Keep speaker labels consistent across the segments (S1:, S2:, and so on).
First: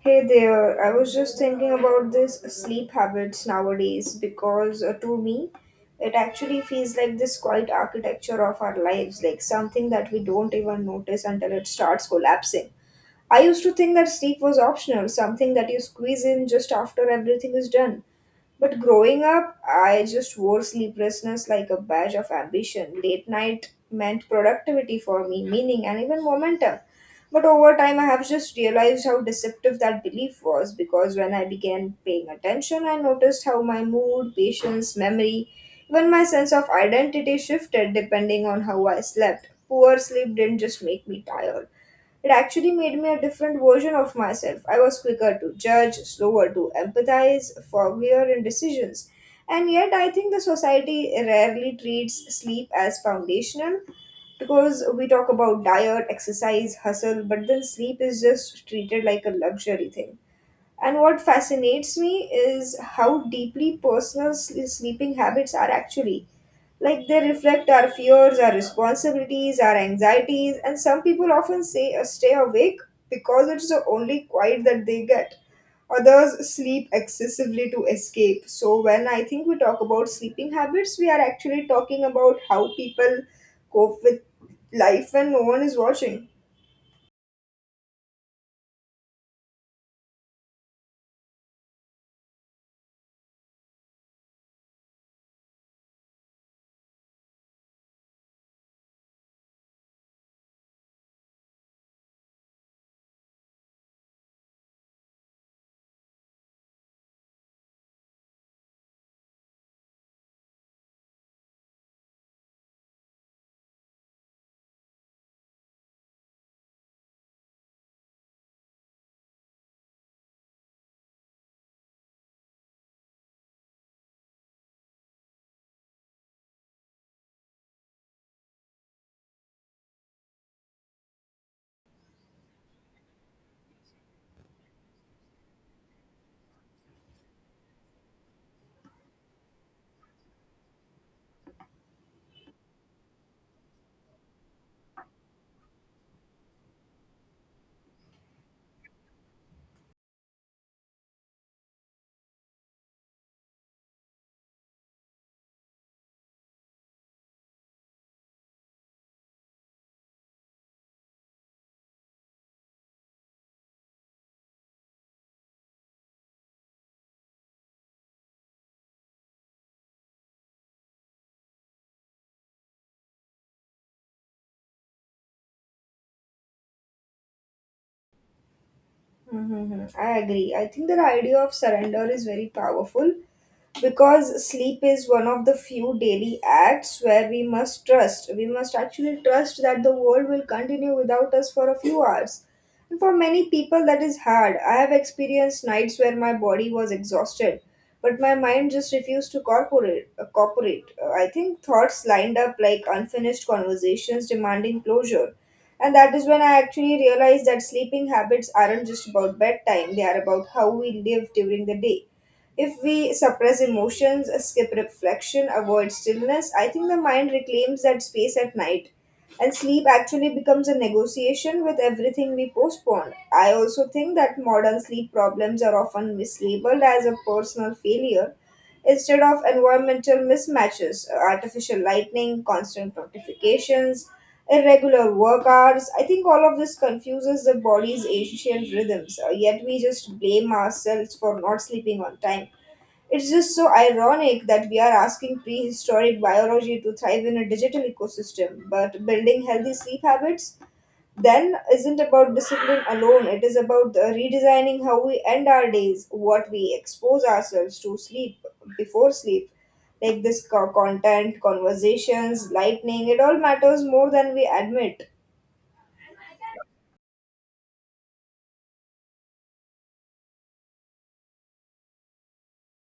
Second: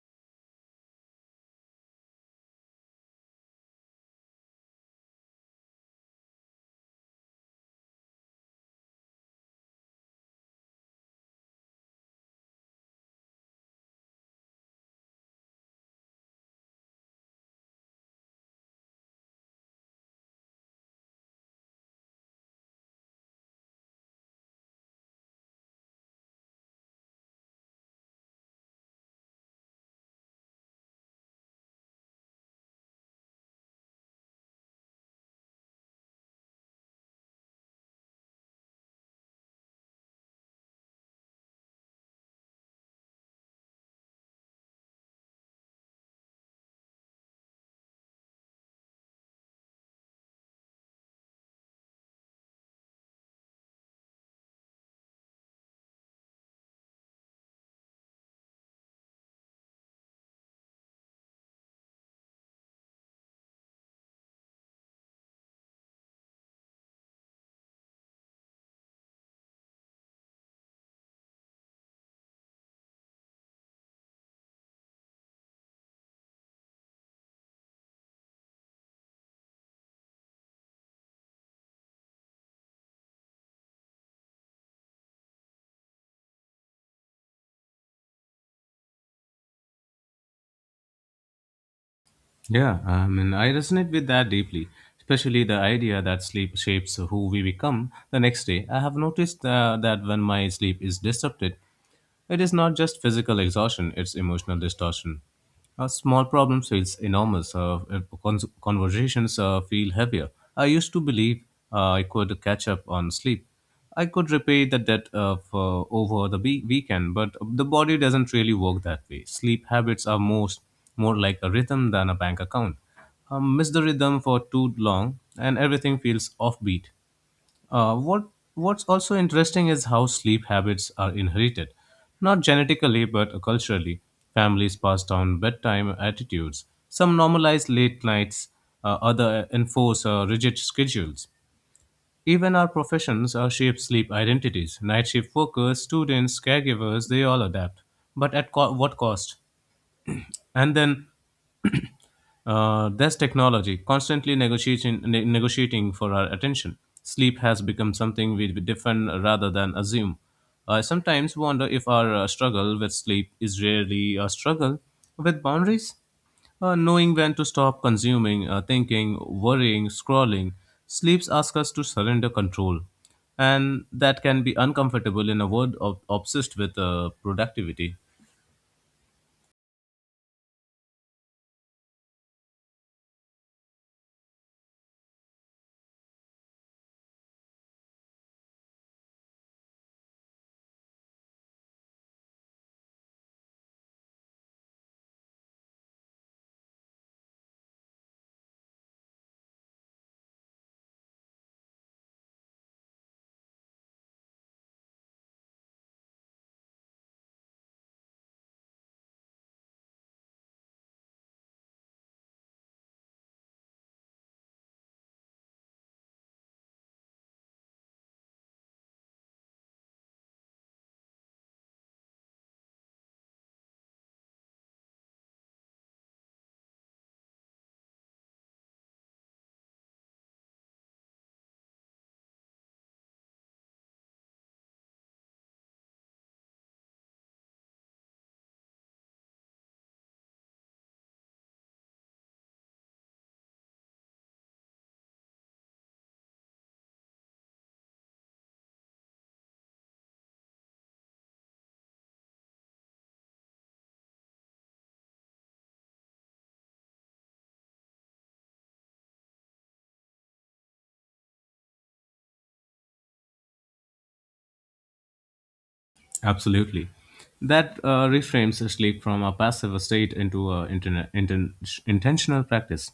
S1: Hey there, I was just thinking about this sleep habits nowadays because to me it actually feels like this quiet architecture of our lives, like something that we don't even notice until it starts collapsing. I used to think that sleep was optional, something that you squeeze in just after everything is done. But growing up, I just wore sleeplessness like a badge of ambition. Late night meant productivity for me, meaning, and even momentum. But over time, I have just realized how deceptive that belief was because when I began paying attention, I noticed how my mood, patience, memory, even my sense of identity shifted depending on how I slept. Poor sleep didn't just make me tired, it actually made me a different version of myself. I was quicker to judge, slower to empathize, foggier in decisions. And yet, I think the society rarely treats sleep as foundational because we talk about diet, exercise, hustle, but then sleep is just treated like a luxury thing. And what fascinates me is how deeply personal sleeping habits are actually. Like they reflect our fears, our responsibilities, our anxieties, and some people often say stay awake because it's the only quiet that they get. Others sleep excessively to escape. So, when I think we talk about sleeping habits, we are actually talking about how people cope with life when no one is watching.
S2: Yeah, I mean, I resonate with that deeply, especially the idea that sleep shapes who we become the next day. I have noticed that when my sleep is disrupted, it is not just physical exhaustion, it's emotional distortion. A small problem feels enormous. Conversations feel heavier. I used to believe I could catch up on sleep. I could repay the debt of over the weekend, but the body doesn't really work that way. Sleep habits are most more like a rhythm than a bank account. Miss the rhythm for too long, and everything feels offbeat. Uh, what What's also interesting is how sleep habits are inherited, not genetically but culturally. Families pass down bedtime attitudes. Some normalize late nights, other enforce rigid schedules. Even our professions are shape sleep identities. Night shift workers, students, caregivers, they all adapt. But at what cost? And then there's technology constantly negotiating for our attention. Sleep has become something we defend rather than assume. I sometimes wonder if our struggle with sleep is really a struggle with boundaries. Knowing when to stop consuming, thinking, worrying, scrolling, sleeps ask us to surrender control, and that can be uncomfortable in a world of, obsessed with productivity.
S1: Hmm, I agree. I think that the idea of surrender is very powerful because sleep is one of the few daily acts where we must trust. We must actually trust that the world will continue without us for a few hours. And for many people, that is hard. I have experienced nights where my body was exhausted, but my mind just refused to corporate. Cooperate. I think thoughts lined up like unfinished conversations demanding closure. And that is when I actually realized that sleeping habits aren't just about bedtime, they are about how we live during the day. If we suppress emotions, skip reflection, avoid stillness, I think the mind reclaims that space at night. And sleep actually becomes a negotiation with everything we postpone. I also think that modern sleep problems are often mislabeled as a personal failure instead of environmental mismatches, artificial lightning, constant notifications, irregular work hours. I think all of this confuses the body's ancient rhythms, yet we just blame ourselves for not sleeping on time. It's just so ironic that we are asking prehistoric biology to thrive in a digital ecosystem, but building healthy sleep habits then isn't about discipline alone. It is about the redesigning how we end our days, what we expose ourselves to sleep before sleep. Like this content, conversations, lightning, it all matters more than we admit.
S2: Absolutely. That reframes sleep from a passive state into an intentional practice.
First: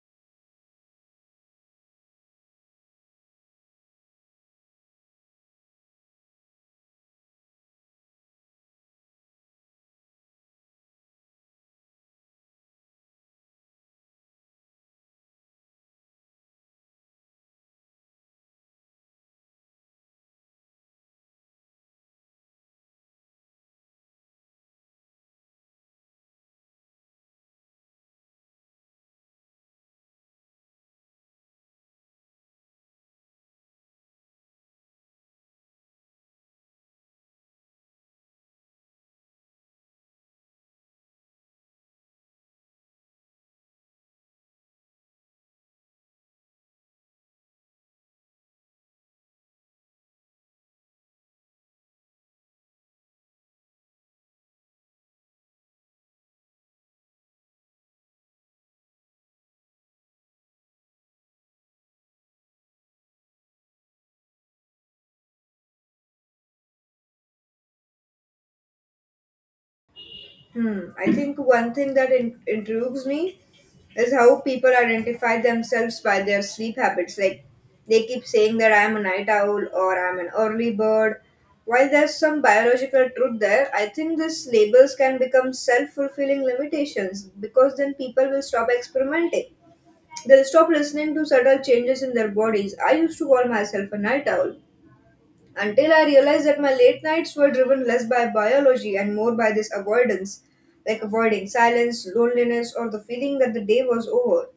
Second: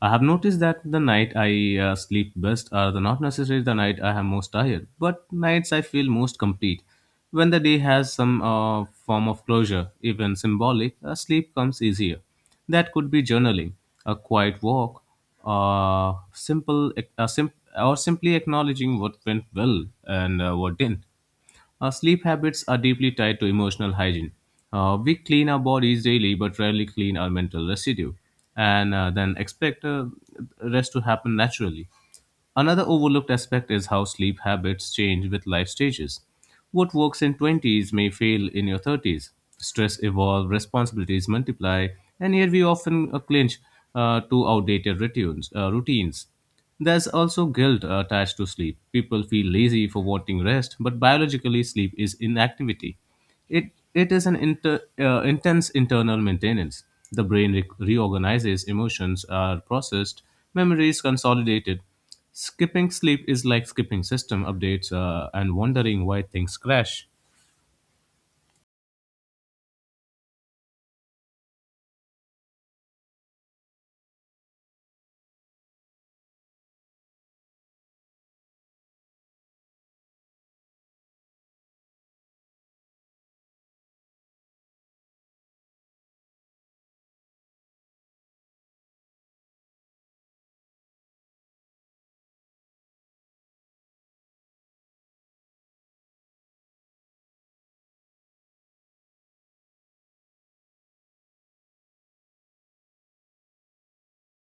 S2: I have noticed that the night I sleep best are the not necessarily the night I am most tired, but nights I feel most complete. When the day has some form of closure, even symbolic, sleep comes easier. That could be journaling, a quiet walk, uh, simple, a sim, or simply acknowledging what went well and what didn't. Sleep habits are deeply tied to emotional hygiene. We clean our bodies daily but rarely clean our mental residue and then expect rest to happen naturally. Another overlooked aspect is how sleep habits change with life stages. What works in 20s may fail in your 30s. Stress evolve, responsibilities multiply, and yet we often clinch to outdated routines. There's also guilt attached to sleep. People feel lazy for wanting rest, but biologically, sleep is inactivity. It is an intense internal maintenance. The brain reorganizes, emotions are processed, memories consolidated. Skipping sleep is like skipping system updates and wondering why things crash.
S1: Hmm. I think one thing that intrigues me is how people identify themselves by their sleep habits. Like they keep saying that I'm a night owl or I'm an early bird. While there's some biological truth there, I think these labels can become self fulfilling limitations because then people will stop experimenting. They'll stop listening to subtle changes in their bodies. I used to call myself a night owl, until I realized that my late nights were driven less by biology and more by this avoidance, like avoiding silence, loneliness, or the feeling that the day was over.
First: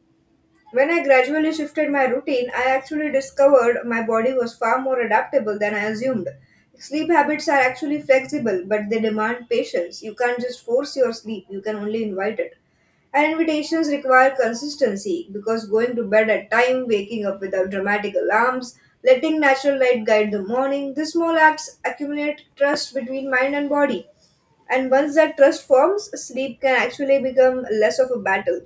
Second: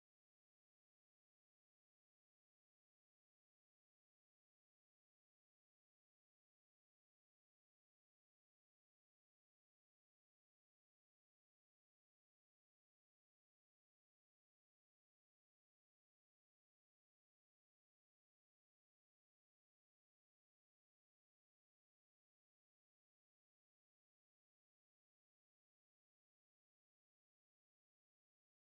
S1: When I gradually shifted my routine, I actually discovered my body was far more adaptable than I assumed. Sleep habits are actually flexible, but they demand patience. You can't just force your sleep, you can only invite it. And invitations require consistency because going to bed at time, waking up without dramatic alarms, letting natural light guide the morning, these small acts accumulate trust between mind and body. And once that trust forms, sleep can actually become less of a battle.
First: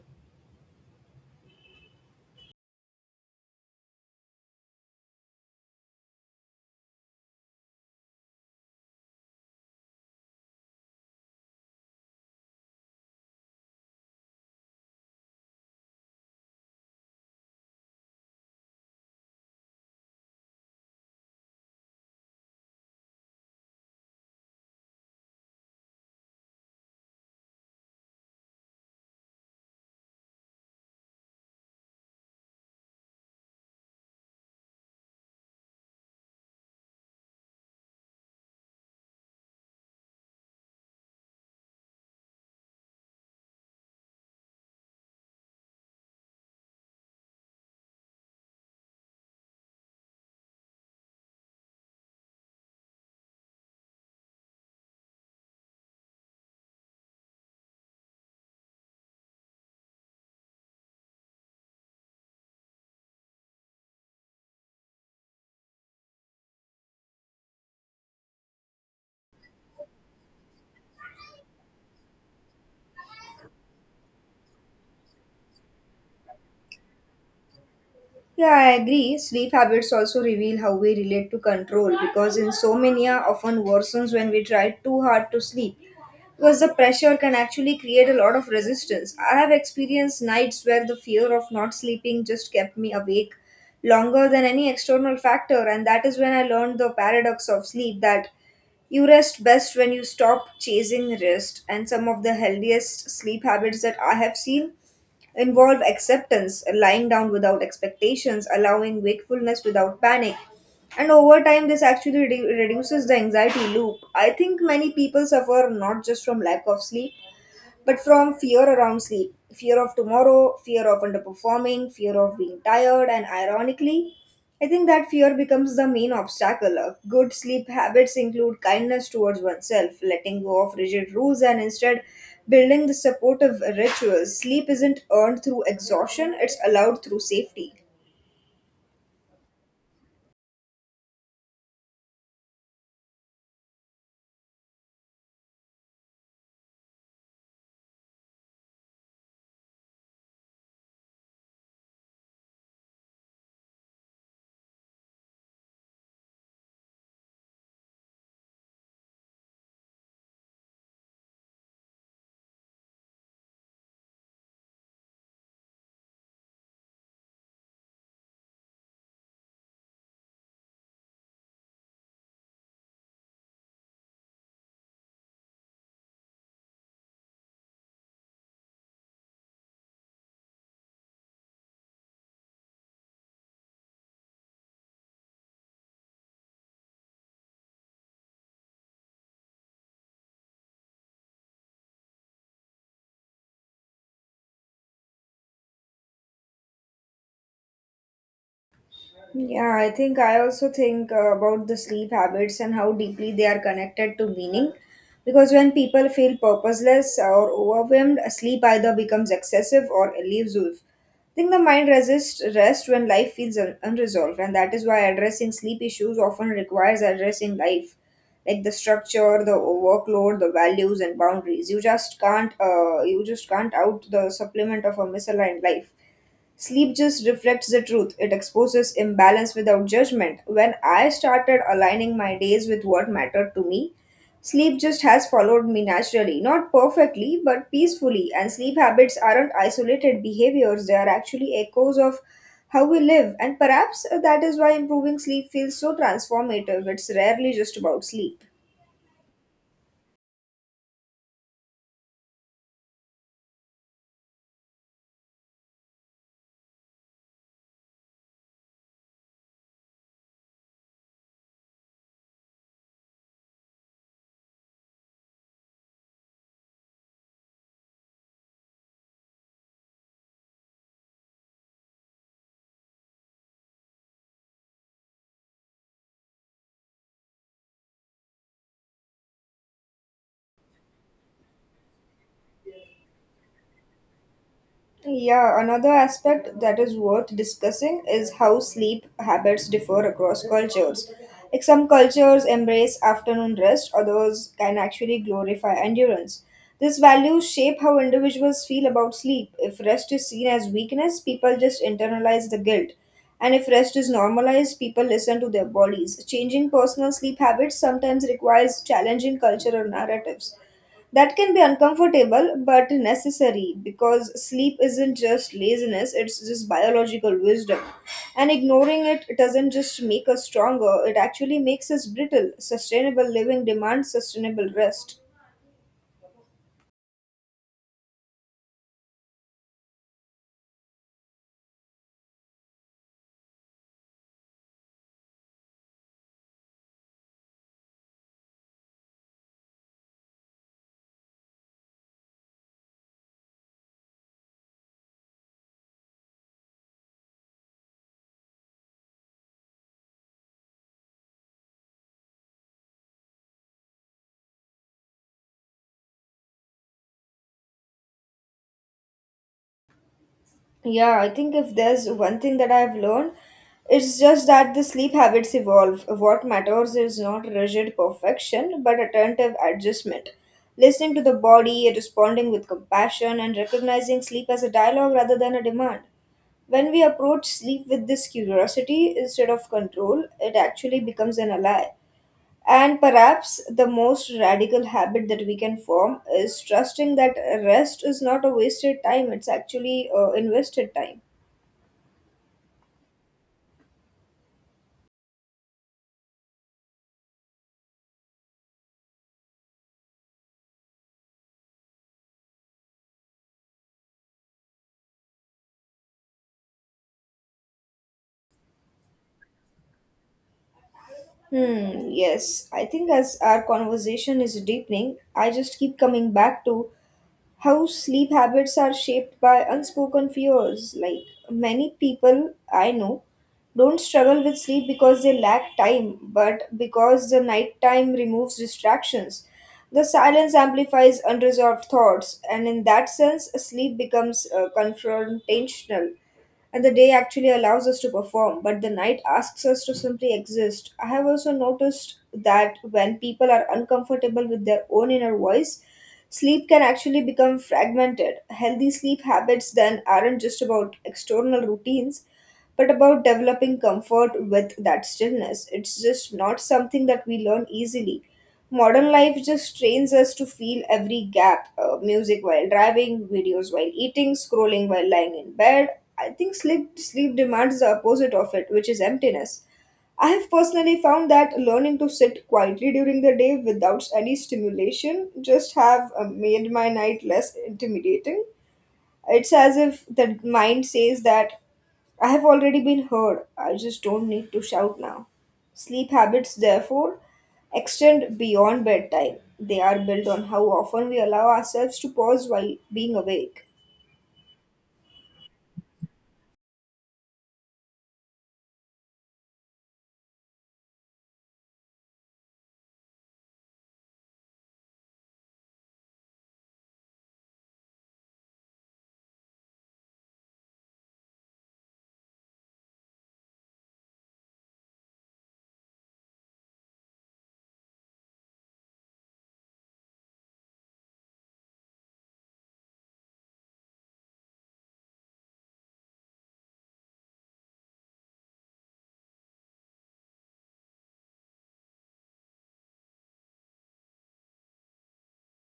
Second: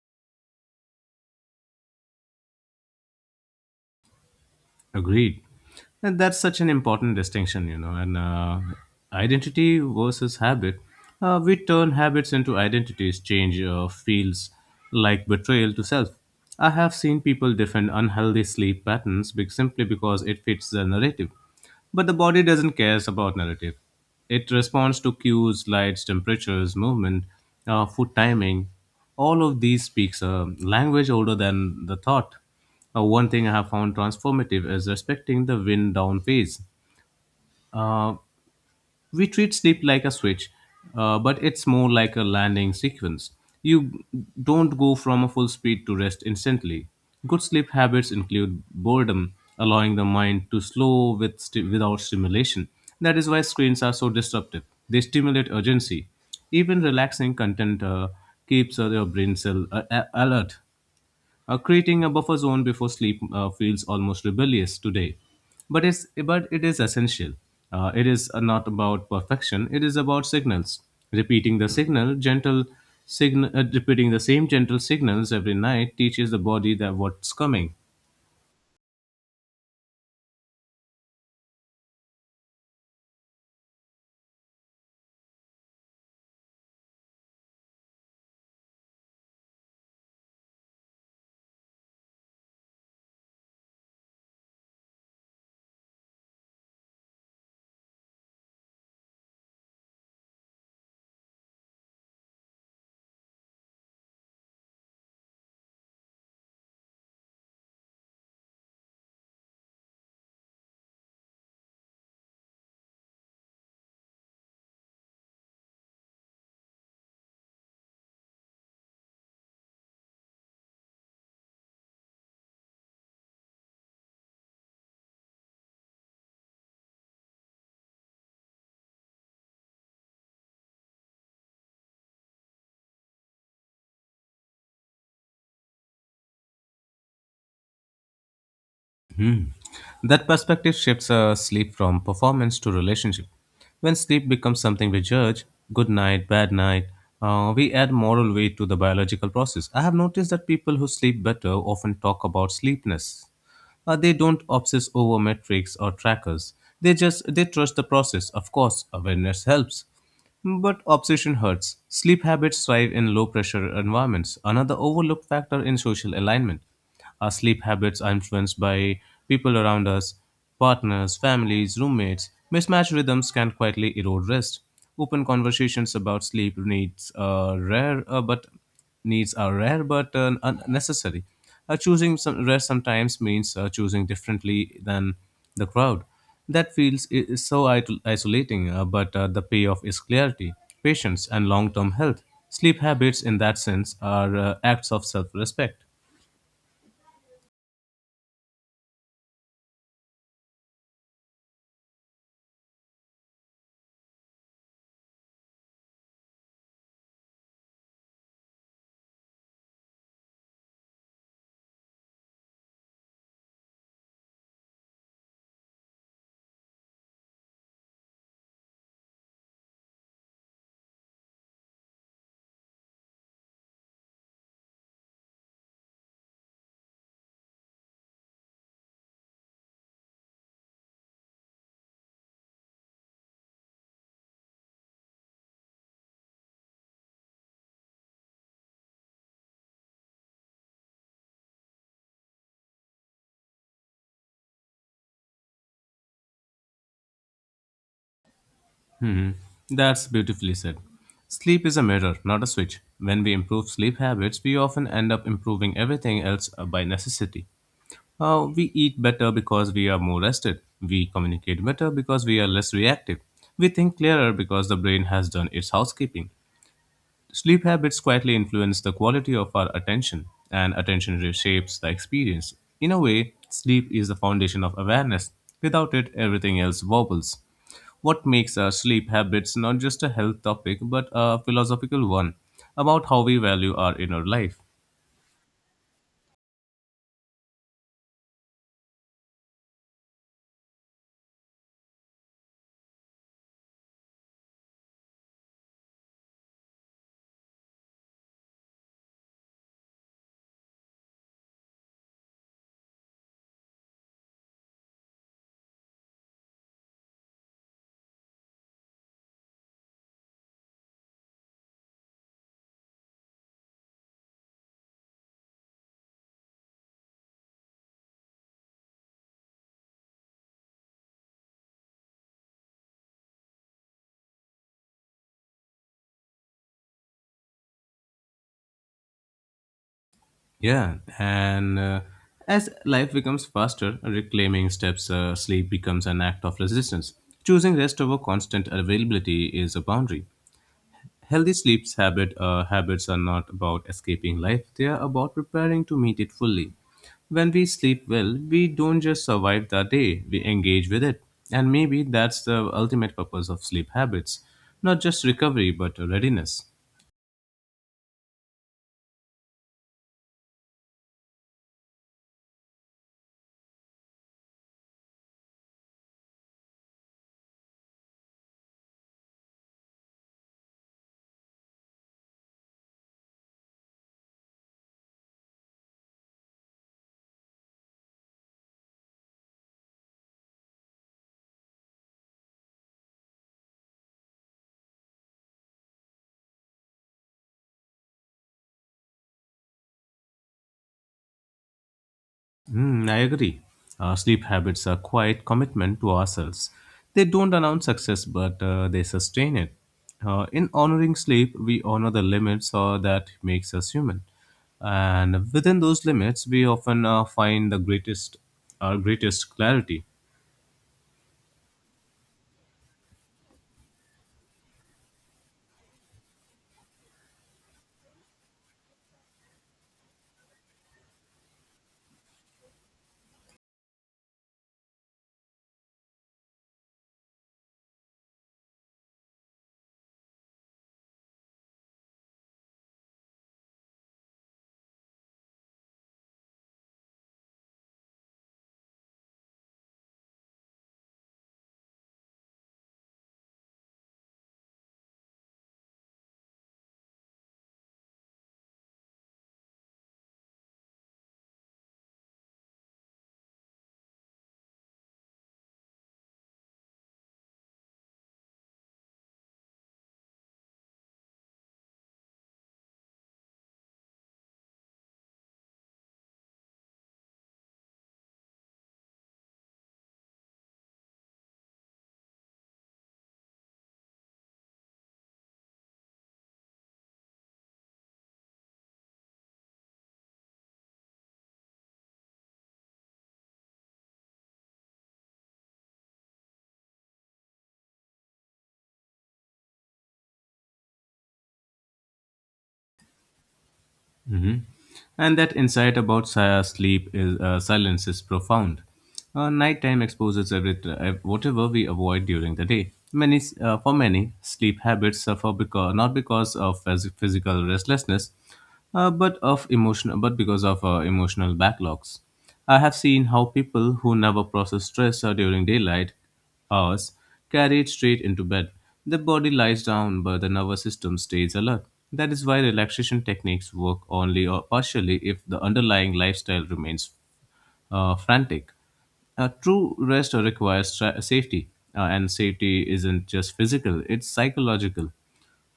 S2: Agreed. And that's such an important distinction, you know, and identity versus habit. We turn habits into identities, change feels like betrayal to self. I have seen people defend unhealthy sleep patterns simply because it fits the narrative. But the body doesn't care about narrative. It responds to cues, lights, temperatures, movement, food timing. All of these speaks a language older than the thought. One thing I have found transformative is respecting the wind down phase. Uh, we treat sleep like a switch, but it's more like a landing sequence. You don't go from a full speed to rest instantly. Good sleep habits include boredom, allowing the mind to slow with without stimulation. That is why screens are so disruptive. They stimulate urgency. Even relaxing content keeps your brain cell alert. Creating a buffer zone before sleep feels almost rebellious today, but it is essential. It is not about perfection. It is about signals. Repeating the signal, gentle Repeating the same gentle signals every night teaches the body that what's coming.
S1: Yeah, I agree. Sleep habits also reveal how we relate to control because insomnia often worsens when we try too hard to sleep. Because the pressure can actually create a lot of resistance. I have experienced nights where the fear of not sleeping just kept me awake longer than any external factor, and that is when I learned the paradox of sleep that you rest best when you stop chasing rest. And some of the healthiest sleep habits that I have seen involve acceptance, lying down without expectations, allowing wakefulness without panic. And over time, this actually reduces the anxiety loop. I think many people suffer not just from lack of sleep, but from fear around sleep, fear of tomorrow, fear of underperforming, fear of being tired, and ironically, I think that fear becomes the main obstacle. Good sleep habits include kindness towards oneself, letting go of rigid rules, and instead building the supportive rituals. Sleep isn't earned through exhaustion, it's allowed through safety.
S2: Hmm. That perspective shifts sleep from performance to relationship. When sleep becomes something we judge, good night, bad night, we add moral weight to the biological process. I have noticed that people who sleep better often talk about sleepness. They don't obsess over metrics or trackers. They just they trust the process. Of course, awareness helps, but obsession hurts. Sleep habits thrive in low pressure environments, another overlooked factor in social alignment. Our sleep habits are influenced by people around us, partners, families, roommates. Mismatched rhythms can quietly erode rest. Open conversations about sleep needs are rare but unnecessary. Choosing some rare Sometimes means choosing differently than the crowd. That feels I- is so isolating, but the payoff is clarity, patience, and long term health. Sleep habits, in that sense, are acts of self respect.
S1: Yeah, I think I also think about the sleep habits and how deeply they are connected to meaning. Because when people feel purposeless or overwhelmed, sleep either becomes excessive or elusive. I think the mind resists rest when life feels unresolved, and that is why addressing sleep issues often requires addressing life, like the structure, the workload, the values, and boundaries. You just can't out the supplement of a misaligned life. Sleep just reflects the truth. It exposes imbalance without judgment. When I started aligning my days with what mattered to me, sleep just has followed me naturally. Not perfectly, but peacefully. And sleep habits aren't isolated behaviors, they are actually echoes of how we live. And perhaps that is why improving sleep feels so transformative. It's rarely just about sleep.
S2: Hmm. That's beautifully said. Sleep is a mirror, not a switch. When we improve sleep habits, we often end up improving everything else by necessity. We eat better because we are more rested. We communicate better because we are less reactive. We think clearer because the brain has done its housekeeping. Sleep habits quietly influence the quality of our attention, and attention reshapes the experience. In a way, sleep is the foundation of awareness. Without it, everything else wobbles. What makes our sleep habits not just a health topic but a philosophical one about how we value our inner life?
S1: Yeah, another aspect that is worth discussing is how sleep habits differ across cultures. Like some cultures embrace afternoon rest, others can actually glorify endurance. These values shape how individuals feel about sleep. If rest is seen as weakness, people just internalize the guilt. And if rest is normalized, people listen to their bodies. Changing personal sleep habits sometimes requires challenging cultural narratives. That can be uncomfortable but necessary because sleep isn't just laziness, it's just biological wisdom. And ignoring it doesn't just make us stronger, it actually makes us brittle. Sustainable living demands sustainable rest.
S2: Yeah, and as life becomes faster, reclaiming steps, sleep becomes an act of resistance. Choosing rest over constant availability is a boundary. Healthy sleep's habit habits are not about escaping life; they are about preparing to meet it fully. When we sleep well, we don't just survive the day; we engage with it, and maybe that's the ultimate purpose of sleep habits—not just recovery, but readiness.
S1: Yeah, I think if there's one thing that I've learned, it's just that the sleep habits evolve. What matters is not rigid perfection, but attentive adjustment. Listening to the body, responding with compassion, and recognizing sleep as a dialogue rather than a demand. When we approach sleep with this curiosity instead of control, it actually becomes an ally. And perhaps the most radical habit that we can form is trusting that rest is not a wasted time, it's actually invested time.
S2: Hmm, I agree. Our sleep habits are quite commitment to ourselves. They don't announce success, but they sustain it. In honoring sleep, we honor the limits that makes us human, and within those limits, we often our greatest clarity.
S1: Hmm, yes, I think as our conversation is deepening, I just keep coming back to how sleep habits are shaped by unspoken fears. Like many people I know don't struggle with sleep because they lack time, but because the nighttime removes distractions. The silence amplifies unresolved thoughts, and in that sense, sleep becomes confrontational, and the day actually allows us to perform, but the night asks us to simply exist. I have also noticed that when people are uncomfortable with their own inner voice, sleep can actually become fragmented. Healthy sleep habits then aren't just about external routines, but about developing comfort with that stillness. It's just not something that we learn easily. Modern life just trains us to feel every gap, music while driving, videos while eating, scrolling while lying in bed. I think sleep demands the opposite of it, which is emptiness. I have personally found that learning to sit quietly during the day without any stimulation just have made my night less intimidating. It's as if the mind says that I have already been heard, I just don't need to shout now. Sleep habits, therefore, extend beyond bedtime. They are built on how often we allow ourselves to pause while being awake.
S2: Hmm. And that insight about sleep is silence is profound. Nighttime exposes everything, whatever we avoid during the day. For many, sleep habits suffer because not because of physical restlessness, but because of emotional backlogs. I have seen how people who never process stress during daylight hours, carried straight into bed. The body lies down, but the nervous system stays alert. That is why relaxation techniques work only or partially if the underlying lifestyle remains frantic. A true rest requires safety, and safety isn't just physical, it's psychological.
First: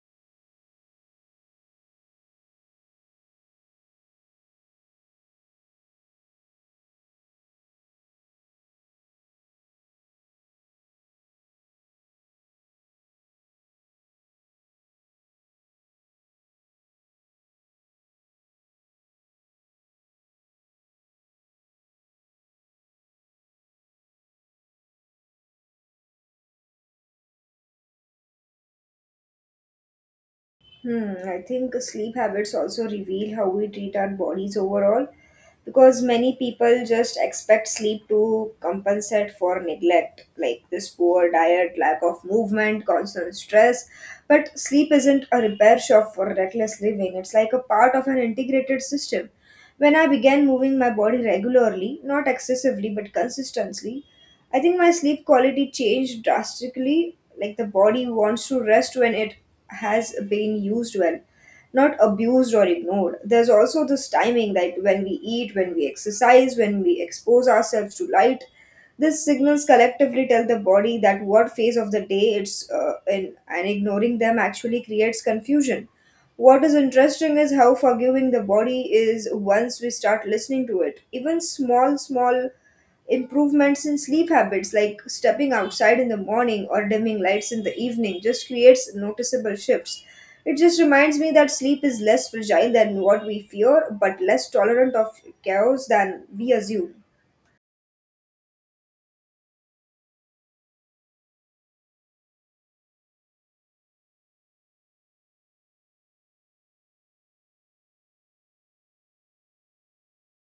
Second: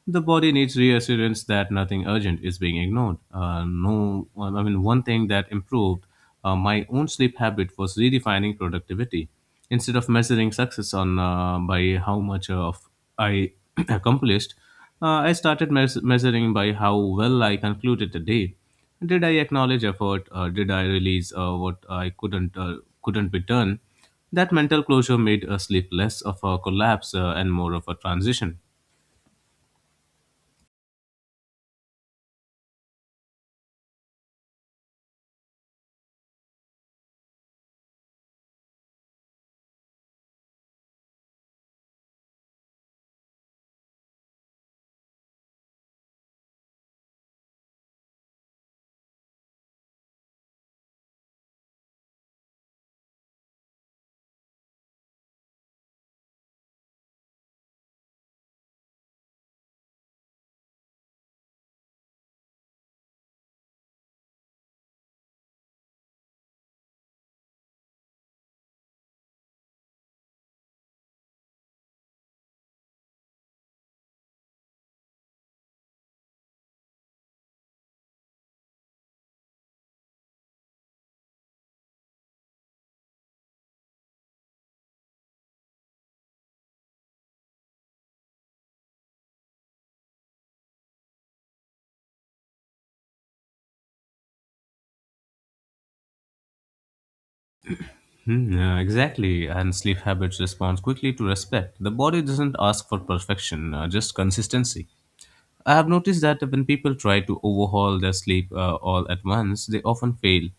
S2: The body needs reassurance that nothing urgent is being ignored. No, well, I mean, one thing that improved my own sleep habit was redefining productivity. Instead of measuring success on by how much of I accomplished, I started measuring by how well I concluded the day. Did I acknowledge effort? Did I release what I couldn't be done? That mental closure made sleep less of a collapse and more of a transition.
S1: Hmm, I think sleep habits also reveal how we treat our bodies overall. Because many people just expect sleep to compensate for neglect like this poor diet, lack of movement, constant stress, but sleep isn't a repair shop for reckless living, it's like a part of an integrated system. When I began moving my body regularly, not excessively but consistently, I think my sleep quality changed drastically. Like the body wants to rest when it has been used well, not abused or ignored. There's also this timing that when we eat, when we exercise, when we expose ourselves to light, these signals collectively tell the body that what phase of the day it's in, and ignoring them actually creates confusion. What is interesting is how forgiving the body is once we start listening to it. Even small improvements in sleep habits like stepping outside in the morning or dimming lights in the evening just creates noticeable shifts. It just reminds me that sleep is less fragile than what we fear, but less tolerant of chaos than we assume.
S2: Hmm, yeah, exactly, and sleep habits respond quickly to respect. The body doesn't ask for perfection, just consistency. I have noticed that when people try to overhaul their sleep all at once, they often fail.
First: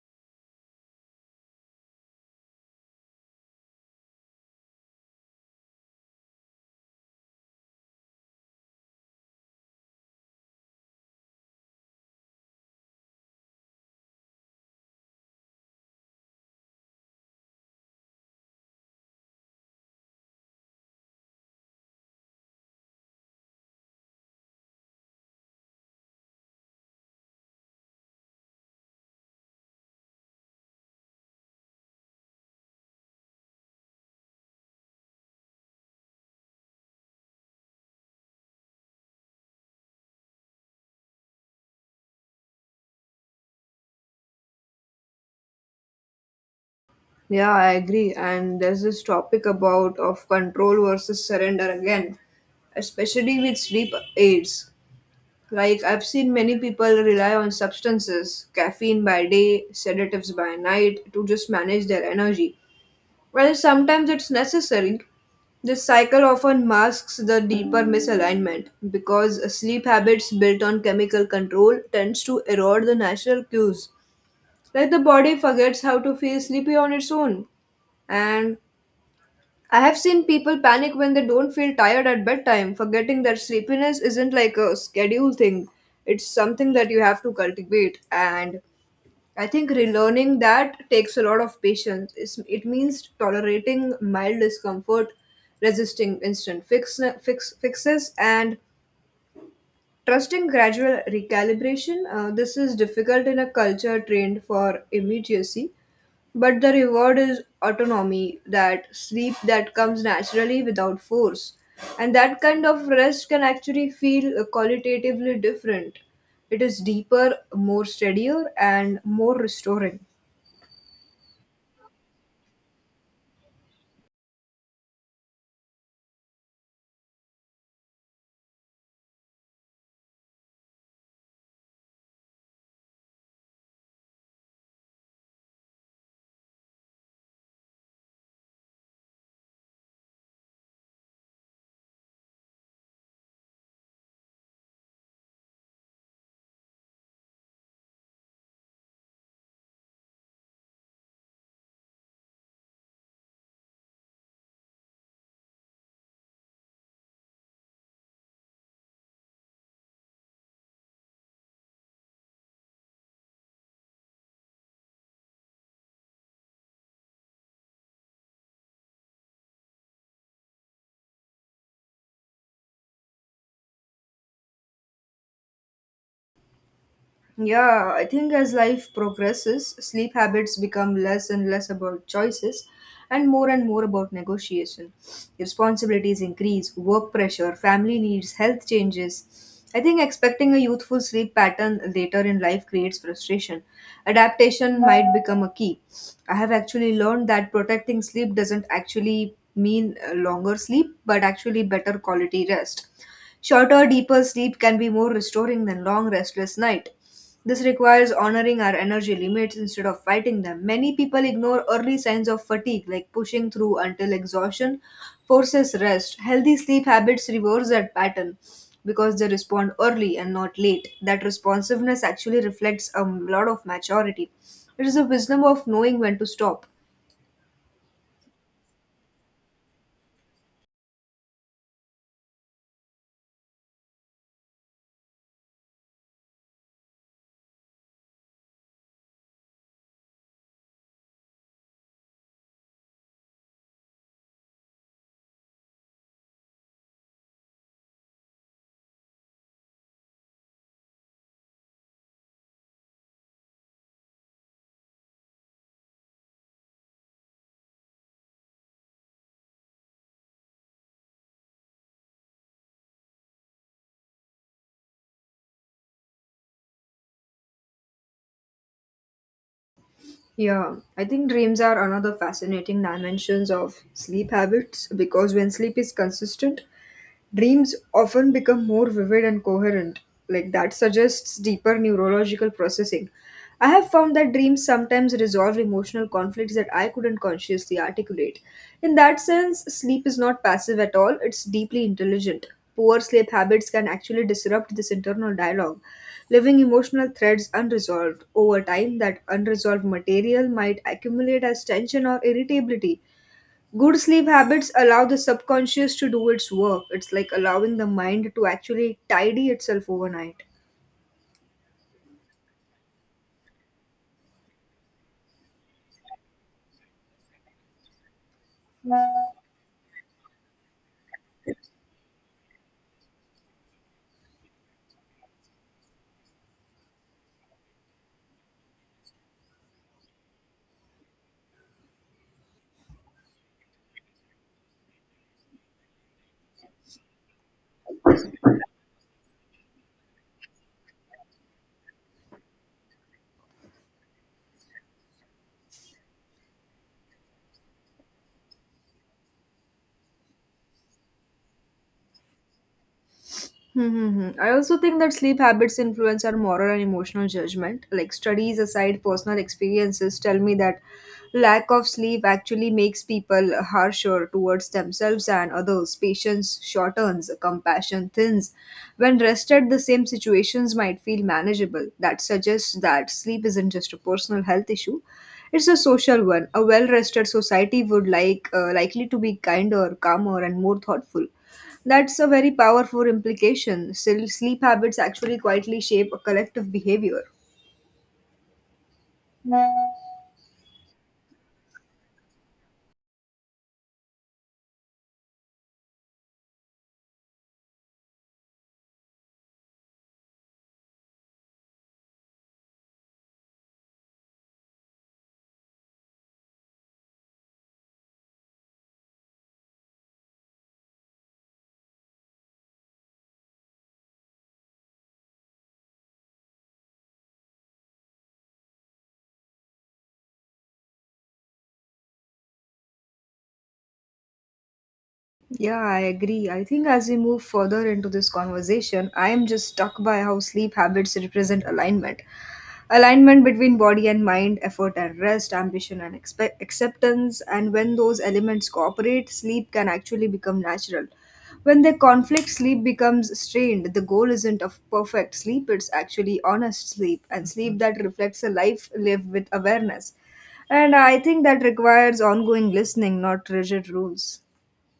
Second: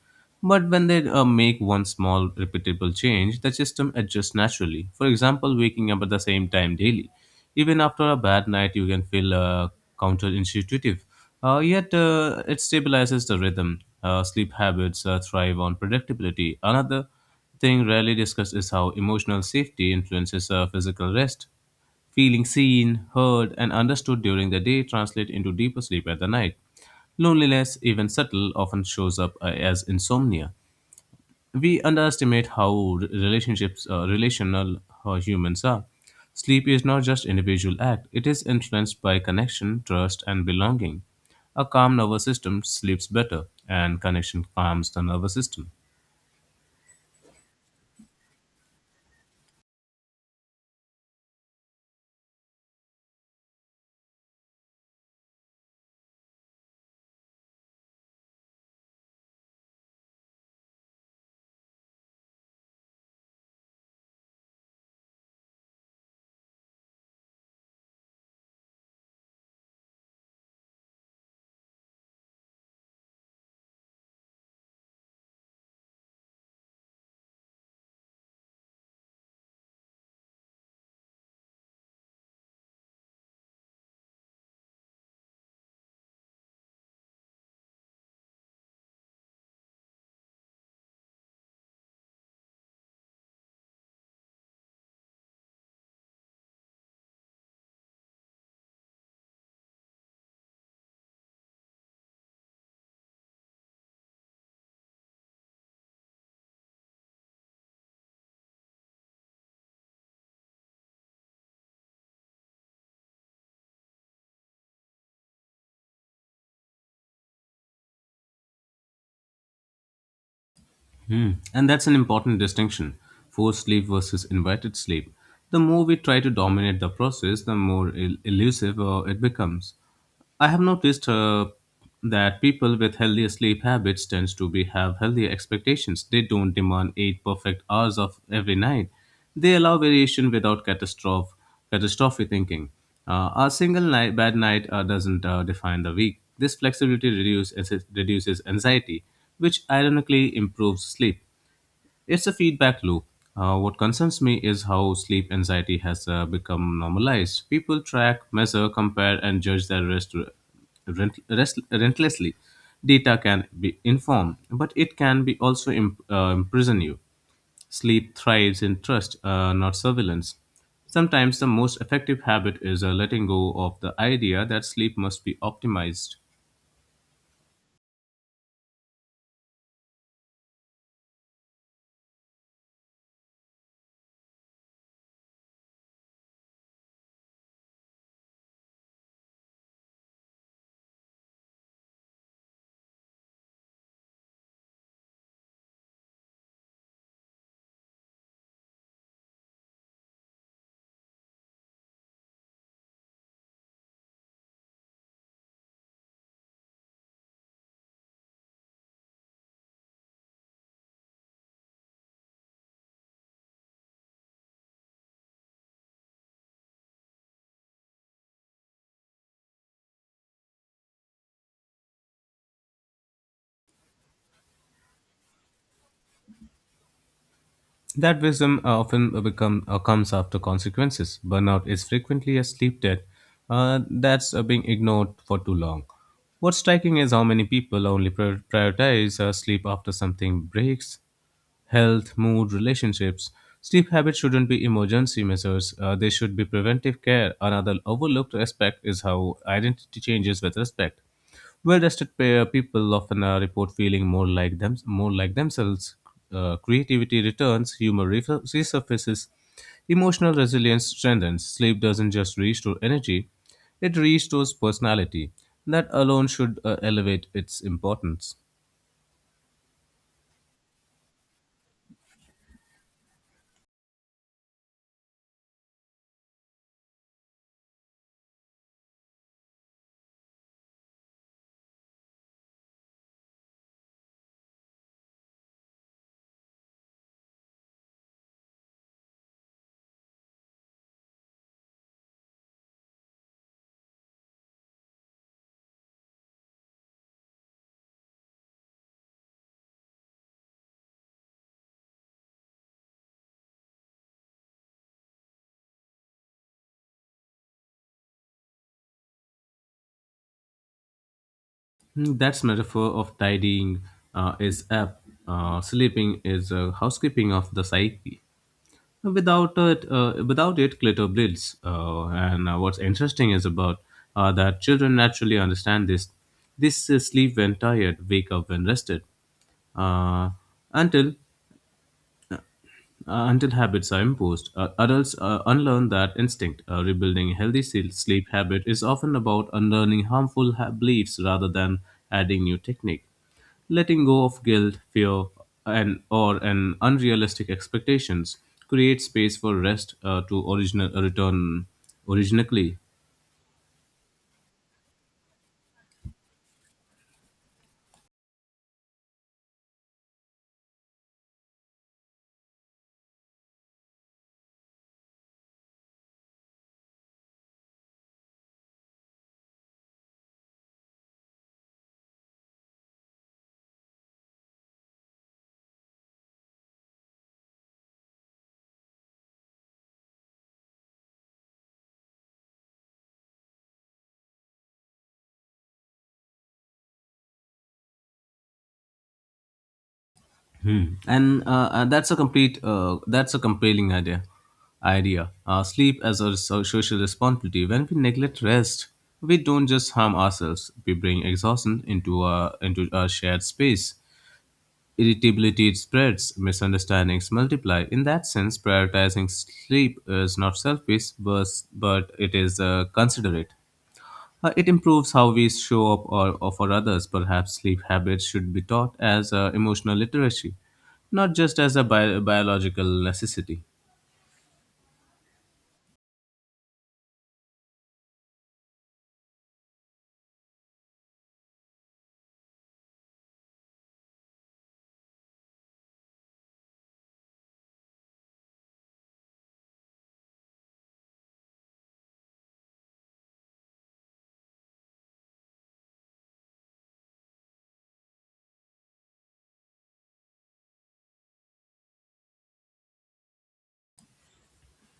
S2: But when they make one small repeatable change, the system adjusts naturally. For example, waking up at the same time daily. Even after a bad night, you can feel counterintuitive. Yet it stabilizes the rhythm. Sleep habits thrive on predictability. Another thing rarely discussed is how emotional safety influences physical rest. Feeling seen, heard, and understood during the day translate into deeper sleep at the night. Loneliness, even subtle, often shows up as insomnia. We underestimate how relational humans are. Sleep is not just individual act; it is influenced by connection, trust, and belonging. A calm nervous system sleeps better, and connection calms the nervous system.
S1: Yeah, I agree. And there's this topic about of control versus surrender again, especially with sleep aids. Like, I've seen many people rely on substances, caffeine by day, sedatives by night, to just manage their energy. While sometimes it's necessary, this cycle often masks the deeper misalignment because sleep habits built on chemical control tends to erode the natural cues. Like, the body forgets how to feel sleepy on its own. And I have seen people panic when they don't feel tired at bedtime, forgetting that sleepiness isn't like a schedule thing. It's something that you have to cultivate, and I think relearning that takes a lot of patience. It's, it means tolerating mild discomfort, resisting instant fixes, and trusting gradual recalibration. This is difficult in a culture trained for immediacy, but the reward is autonomy, that sleep that comes naturally without force. And that kind of rest can actually feel qualitatively different. It is deeper, more steadier, and more restoring.
S2: Hmm. And that's an important distinction, forced sleep versus invited sleep. The more we try to dominate the process, the more elusive it becomes. I have noticed that people with healthier sleep habits tends to be have healthier expectations. They don't demand eight perfect hours of every night. They allow variation without catastrophe thinking. A single night, bad night doesn't define the week. This flexibility reduces anxiety, which ironically improves sleep. It's a feedback loop. What concerns me is how sleep anxiety has become normalized. People track, measure, compare, and judge their rest relentlessly. Data can be informed, but it can be also imprison you. Sleep thrives in trust, not surveillance. Sometimes the most effective habit is letting go of the idea that sleep must be optimized.
S1: Yeah, I think as life progresses, sleep habits become less and less about choices and more about negotiation. Responsibilities increase, work pressure, family needs, health changes. I think expecting a youthful sleep pattern later in life creates frustration. Adaptation might become a key. I have actually learned that protecting sleep doesn't actually mean longer sleep, but actually better quality rest. Shorter, deeper sleep can be more restoring than long, restless night. This requires honoring our energy limits instead of fighting them. Many people ignore early signs of fatigue, like pushing through until exhaustion forces rest. Healthy sleep habits reverse that pattern because they respond early and not late. That responsiveness actually reflects a lot of maturity. It is a wisdom of knowing when to stop.
S2: That wisdom often comes after consequences. Burnout is frequently a sleep debt that's being ignored for too long. What's striking is how many people only prioritize sleep after something breaks health, mood, relationships. Sleep habits shouldn't be emergency measures, they should be preventive care. Another overlooked aspect is how identity changes with respect. Well-rested people often report feeling more like them, more like themselves. Creativity returns, humor resurfaces, emotional resilience strengthens. Sleep doesn't just restore energy; it restores personality. That alone should elevate its importance.
S1: Yeah, I think dreams are another fascinating dimensions of sleep habits because when sleep is consistent, dreams often become more vivid and coherent, like that suggests deeper neurological processing. I have found that dreams sometimes resolve emotional conflicts that I couldn't consciously articulate. In that sense, sleep is not passive at all, it's deeply intelligent. Poor sleep habits can actually disrupt this internal dialogue, leaving emotional threads unresolved. Over time, that unresolved material might accumulate as tension or irritability. Good sleep habits allow the subconscious to do its work. It's like allowing the mind to actually tidy itself overnight.
S2: Mm, that's metaphor of tidying is apt. Sleeping is housekeeping of the psyche. Without it, glitter bleeds, and what's interesting is about that children naturally understand this sleep when tired, wake up when rested, uh, until until habits are imposed. Adults unlearn that instinct. Rebuilding a healthy sleep habit is often about unlearning harmful beliefs rather than adding new technique. Letting go of guilt, fear, and or an unrealistic expectations creates space for rest to original return originally.
S1: Mm-hmm. I also think that sleep habits influence our moral and emotional judgment. Like, studies aside, personal experiences tell me that lack of sleep actually makes people harsher towards themselves and others. Patience shortens, compassion thins. When rested, the same situations might feel manageable. That suggests that sleep isn't just a personal health issue; it's a social one. A well-rested society would likely to be kinder, calmer, and more thoughtful. That's a very powerful implication. Still, sleep habits actually quietly shape a collective behavior.
S2: Hmm. And that's a compelling idea. Idea. Sleep as a social responsibility. When we neglect rest, we don't just harm ourselves. We bring exhaustion into our shared space. Irritability spreads. Misunderstandings multiply. In that sense, prioritizing sleep is not selfish, but it is considerate. It improves how we show up or for others. Perhaps sleep habits should be taught as emotional literacy, not just as a biological necessity.
S1: Yeah, I agree. I think as we move further into this conversation, I am just struck by how sleep habits represent alignment. Alignment between body and mind, effort and rest, ambition and acceptance. And when those elements cooperate, sleep can actually become natural. When they conflict, sleep becomes strained. The goal isn't of perfect sleep, it's actually honest sleep and sleep that reflects a life lived with awareness. And I think that requires ongoing listening, not rigid rules.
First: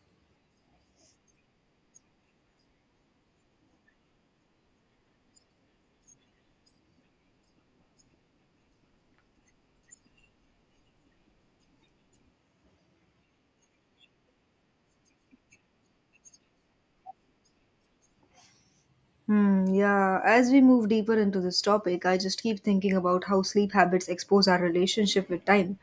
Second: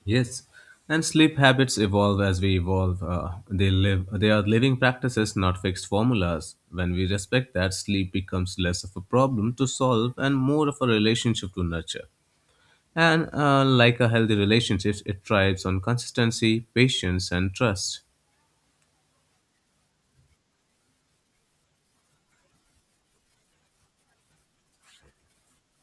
S2: Yes, and sleep habits evolve as we evolve. They live. They are living practices, not fixed formulas. When we respect that, sleep becomes less of a problem to solve and more of a relationship to nurture. And like a healthy relationship, it thrives on consistency, patience, and trust.
S1: Hmm, yeah, as we move deeper into this topic, I just keep thinking about how sleep habits expose our relationship with time.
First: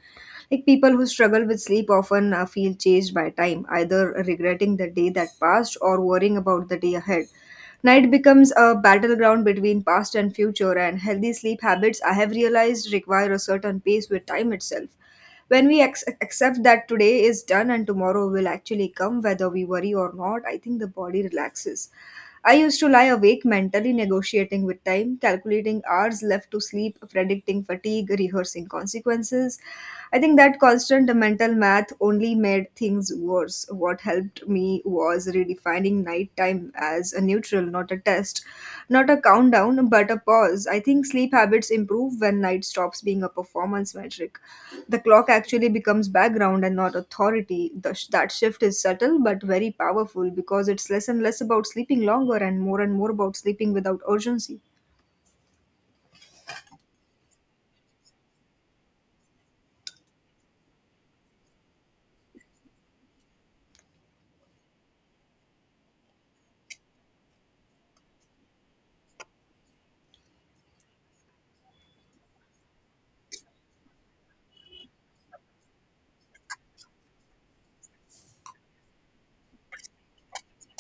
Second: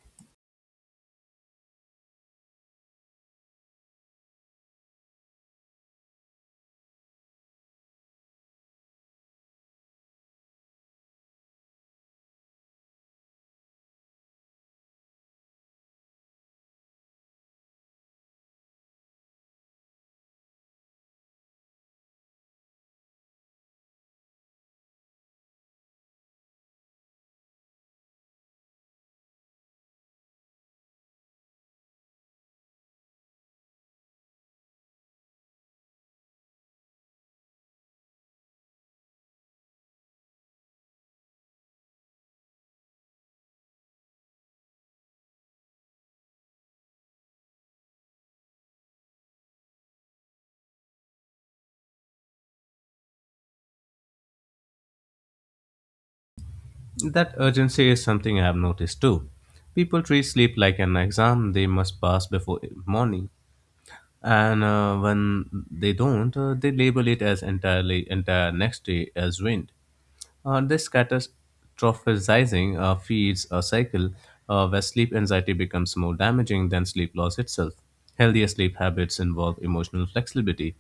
S1: Like, people who struggle with sleep often feel chased by time, either regretting the day that passed or worrying about the day ahead. Night becomes a battleground between past and future, and healthy sleep habits, I have realized, require a certain pace with time itself. When we accept that today is done and tomorrow will actually come, whether we worry or not, I think the body relaxes. I used to lie awake mentally negotiating with time, calculating hours left to sleep, predicting fatigue, rehearsing consequences. I think that constant mental math only made things worse. What helped me was redefining nighttime as a neutral, not a test, not a countdown, but a pause. I think sleep habits improve when night stops being a performance metric. The clock actually becomes background and not authority. That shift is subtle but very powerful because it's less and less about sleeping longer and more about sleeping without urgency.
S2: That urgency is something I have noticed too. People treat sleep like an exam they must pass before morning, and when they don't, they label it as entire next day as wind. This catastrophizing feeds a cycle where sleep anxiety becomes more damaging than sleep loss itself. Healthier sleep habits involve emotional flexibility.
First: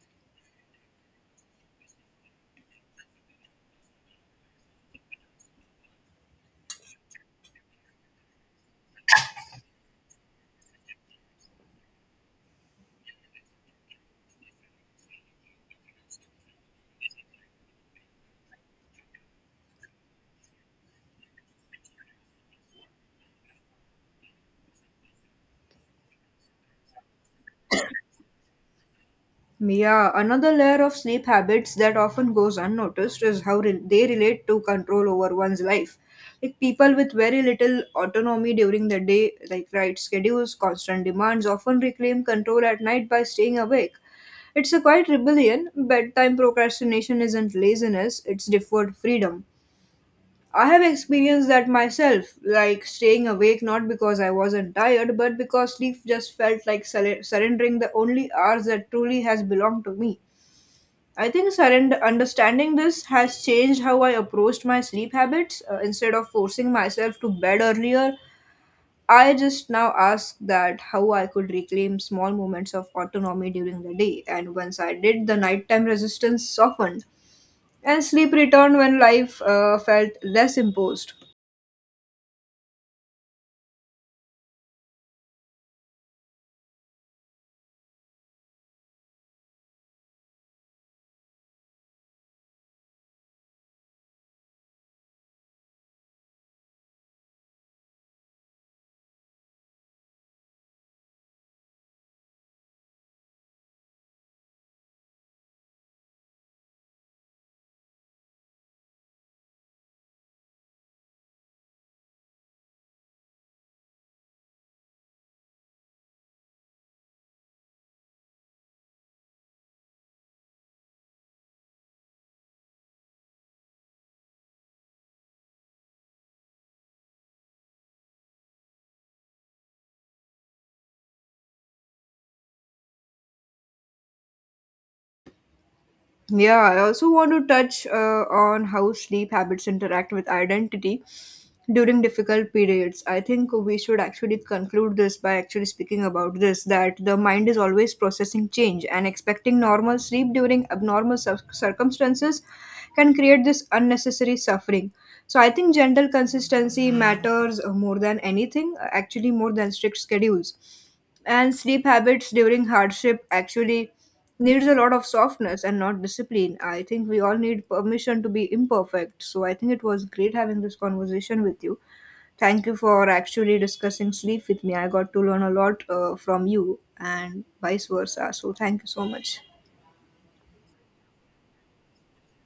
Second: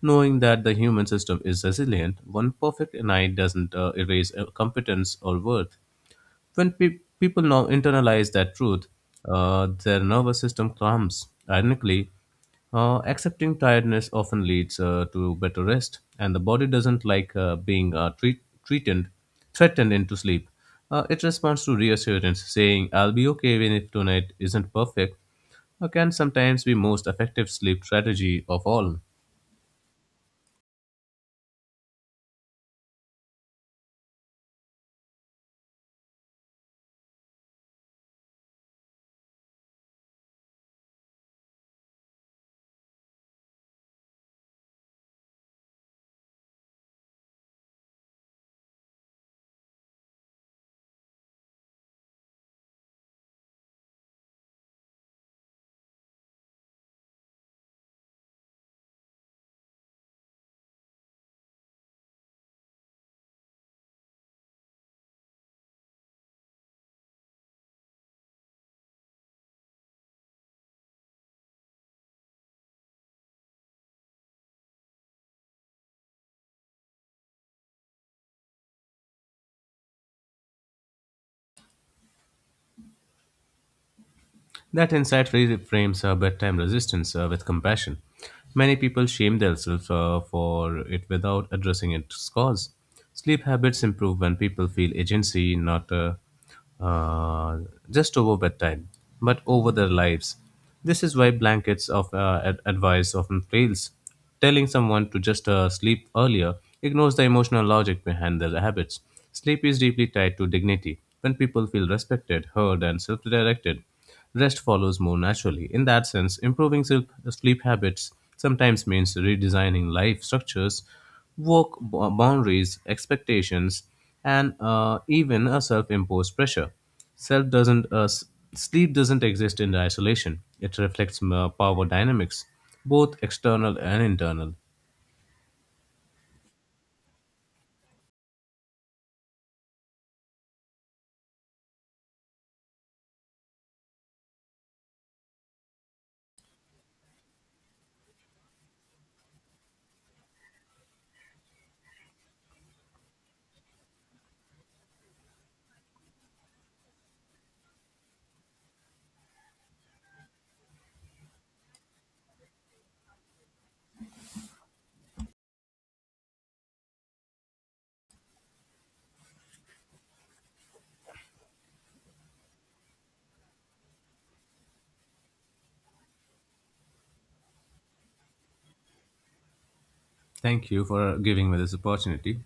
S2: Knowing that the human system is resilient, one perfect night doesn't erase competence or worth. When people now internalize that truth, their nervous system calms. Ironically, accepting tiredness often leads to better rest, and the body doesn't like being treated, threatened into sleep. It responds to reassurance, saying, I'll be okay even if tonight isn't perfect, can sometimes be most effective sleep strategy of all.
S1: Yeah, another layer of sleep habits that often goes unnoticed is how they relate to control over one's life. Like, people with very little autonomy during the day, like right schedules, constant demands, often reclaim control at night by staying awake. It's a quiet rebellion. Bedtime procrastination isn't laziness, it's deferred freedom. I have experienced that myself, like staying awake not because I wasn't tired, but because sleep just felt like surrendering the only hours that truly has belonged to me. I think surrender understanding this has changed how I approached my sleep habits. Instead of forcing myself to bed earlier, I just now ask that how I could reclaim small moments of autonomy during the day. And once I did, the nighttime resistance softened, and sleep returned when life felt less imposed.
S2: That insight reframes bedtime resistance with compassion. Many people shame themselves for it without addressing its cause. Sleep habits improve when people feel agency, not uh, just over bedtime, but over their lives. This is why blankets of advice often fails. Telling someone to just sleep earlier ignores the emotional logic behind their habits. Sleep is deeply tied to dignity. When people feel respected, heard, and self directed, rest follows more naturally. In that sense, improving sleep habits sometimes means redesigning life structures, work boundaries, expectations, and even a self imposed pressure. Self doesn't, s- Sleep doesn't exist in isolation, it reflects power dynamics, both external and internal.
S1: Yeah, I also want to touch on how sleep habits interact with identity during difficult periods. I think we should actually conclude this by actually speaking about this that the mind is always processing change, and expecting normal sleep during abnormal circumstances can create this unnecessary suffering. So, I think general consistency matters more than anything, actually, more than strict schedules, and sleep habits during hardship actually needs a lot of softness and not discipline. I think we all need permission to be imperfect. So I think it was great having this conversation with you. Thank you for actually discussing sleep with me. I got to learn a lot from you and vice versa. So thank you so much.
S2: Thank you for giving me this opportunity.